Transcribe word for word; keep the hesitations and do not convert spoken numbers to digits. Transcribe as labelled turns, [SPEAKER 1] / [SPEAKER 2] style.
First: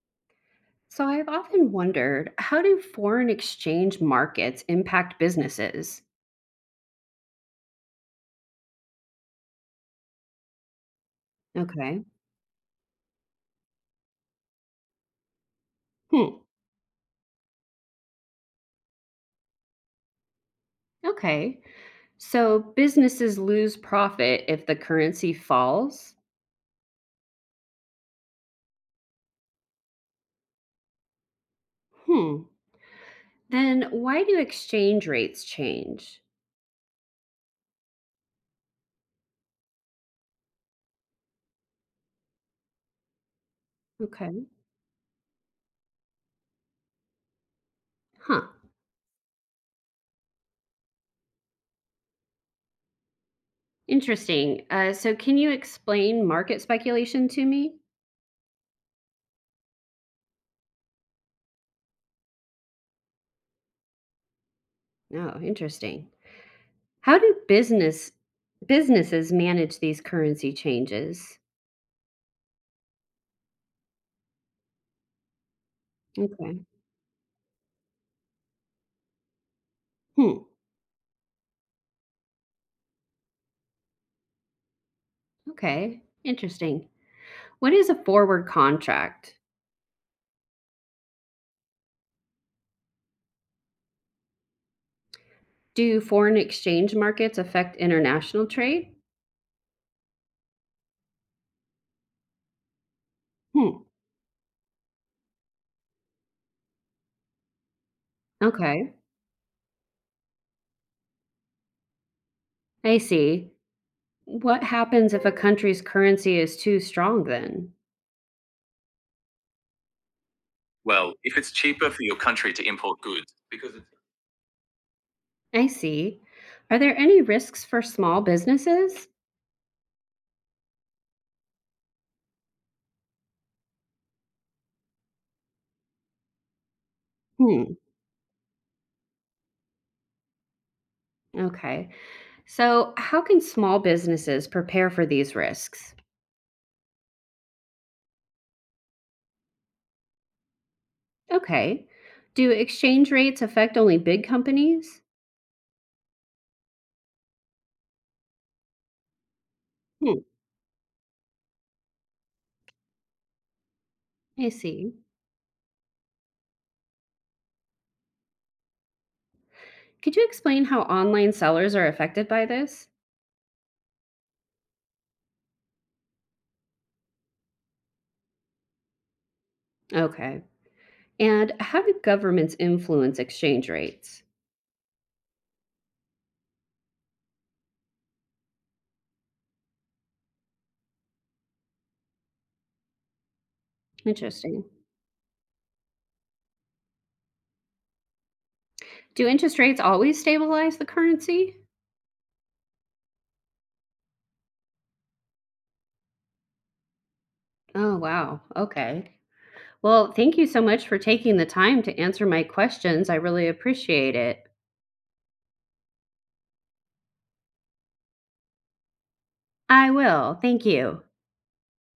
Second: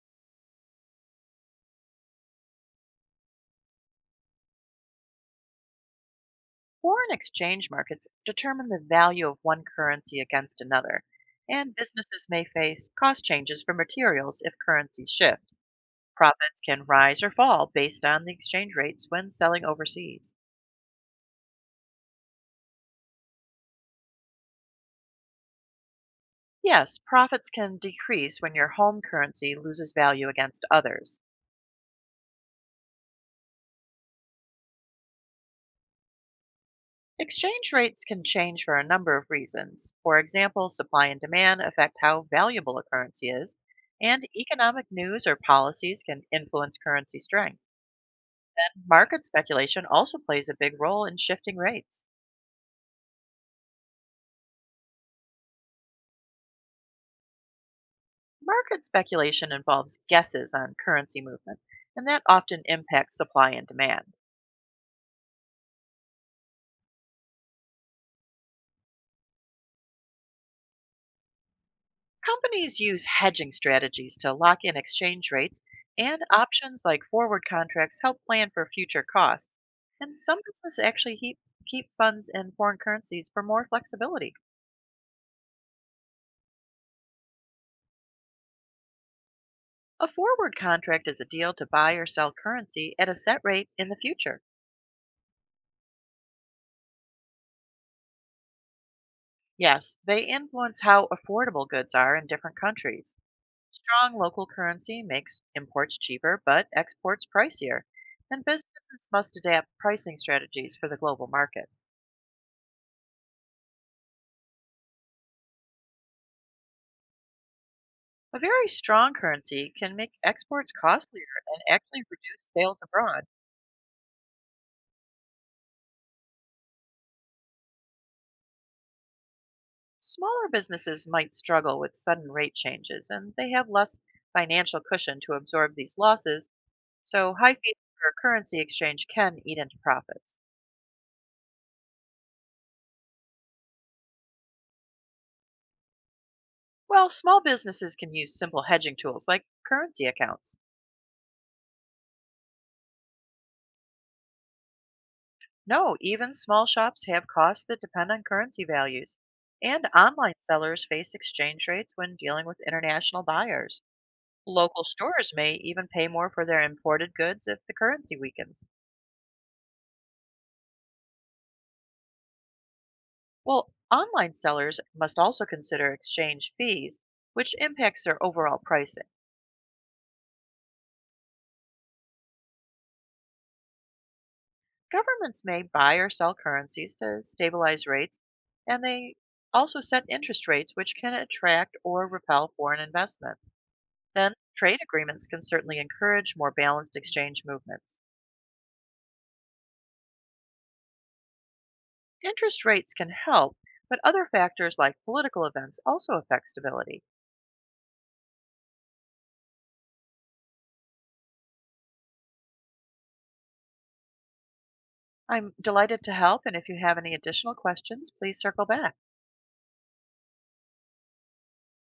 [SPEAKER 1] So I've often wondered, how do foreign exchange markets impact businesses?
[SPEAKER 2] Foreign exchange markets determine the value of one currency against another, and
[SPEAKER 1] Okay.
[SPEAKER 2] businesses may face cost changes for materials if currencies shift.
[SPEAKER 1] Hmm.
[SPEAKER 2] Profits can rise or fall based on the exchange rates when selling overseas.
[SPEAKER 1] Okay. So businesses lose profit if the currency falls?
[SPEAKER 2] Yes, profits can decrease when your home currency loses value against others.
[SPEAKER 1] Hmm. Then why do exchange rates change?
[SPEAKER 2] Exchange rates can change for a number of reasons. For example, supply and demand affect how valuable a currency is, and
[SPEAKER 1] Okay.
[SPEAKER 2] economic news or policies can influence currency strength.
[SPEAKER 1] Huh.
[SPEAKER 2] Market speculation also plays a big role in shifting rates.
[SPEAKER 1] Interesting. Uh, so can you explain market speculation to me?
[SPEAKER 2] Market speculation involves guesses on currency movement, and that often impacts supply and demand.
[SPEAKER 1] Oh, interesting. How do business businesses manage these currency changes?
[SPEAKER 2] Companies use hedging strategies to lock in exchange rates, and
[SPEAKER 1] Okay.
[SPEAKER 2] options like forward contracts help plan for future costs. And some
[SPEAKER 1] Hmm.
[SPEAKER 2] businesses actually keep, keep funds in foreign currencies for more flexibility.
[SPEAKER 1] Okay. Interesting. What is a forward contract?
[SPEAKER 2] A forward contract is a deal to buy or sell currency at a set rate in the future.
[SPEAKER 1] Do foreign exchange markets affect international trade?
[SPEAKER 2] Yes, they influence how affordable goods are in different countries.
[SPEAKER 1] Hmm.
[SPEAKER 2] Strong local currency makes imports cheaper, but exports pricier, and
[SPEAKER 1] Okay,
[SPEAKER 2] businesses must adapt pricing strategies for the global market.
[SPEAKER 1] I see. What happens if a country's currency is too strong then?
[SPEAKER 2] A very strong currency can make exports
[SPEAKER 1] Well,
[SPEAKER 2] costlier
[SPEAKER 1] if it's
[SPEAKER 2] and
[SPEAKER 1] cheaper
[SPEAKER 2] actually
[SPEAKER 1] for your
[SPEAKER 2] reduce
[SPEAKER 1] country to
[SPEAKER 2] sales
[SPEAKER 1] import
[SPEAKER 2] abroad.
[SPEAKER 1] goods, because it's— I see. Are there any risks for small businesses?
[SPEAKER 2] Smaller businesses might struggle with sudden rate changes, and they have less financial cushion to absorb these losses, so high fees
[SPEAKER 1] Hmm.
[SPEAKER 2] for currency exchange can eat into profits.
[SPEAKER 1] Okay. So, how can small businesses prepare for these risks?
[SPEAKER 2] Well, small businesses can use simple hedging tools like currency accounts.
[SPEAKER 1] Okay. Do exchange rates affect only big companies?
[SPEAKER 2] No, even small shops have costs that depend on currency values. And
[SPEAKER 1] Hmm.
[SPEAKER 2] online sellers face exchange rates when dealing with international buyers.
[SPEAKER 1] I
[SPEAKER 2] Local
[SPEAKER 1] see.
[SPEAKER 2] stores may even pay more for their imported goods if the currency weakens.
[SPEAKER 1] Could you explain how online sellers are affected by this?
[SPEAKER 2] Well, online sellers must also consider exchange fees, which impacts their overall pricing.
[SPEAKER 1] Okay. And how do governments influence exchange rates?
[SPEAKER 2] Governments may buy or sell currencies to stabilize rates, and they also set interest rates, which can attract or repel foreign investment. Then,
[SPEAKER 1] Interesting.
[SPEAKER 2] trade agreements can certainly encourage more balanced exchange movements.
[SPEAKER 1] Do interest rates always stabilize the currency?
[SPEAKER 2] Interest rates can help, but other factors like political events also affect stability.
[SPEAKER 1] Oh, wow. Okay. Well, thank you so much for taking the time to answer my questions. I really appreciate it.
[SPEAKER 2] I'm delighted to help, and if you have any additional questions, please circle back.
[SPEAKER 1] I will. Thank you.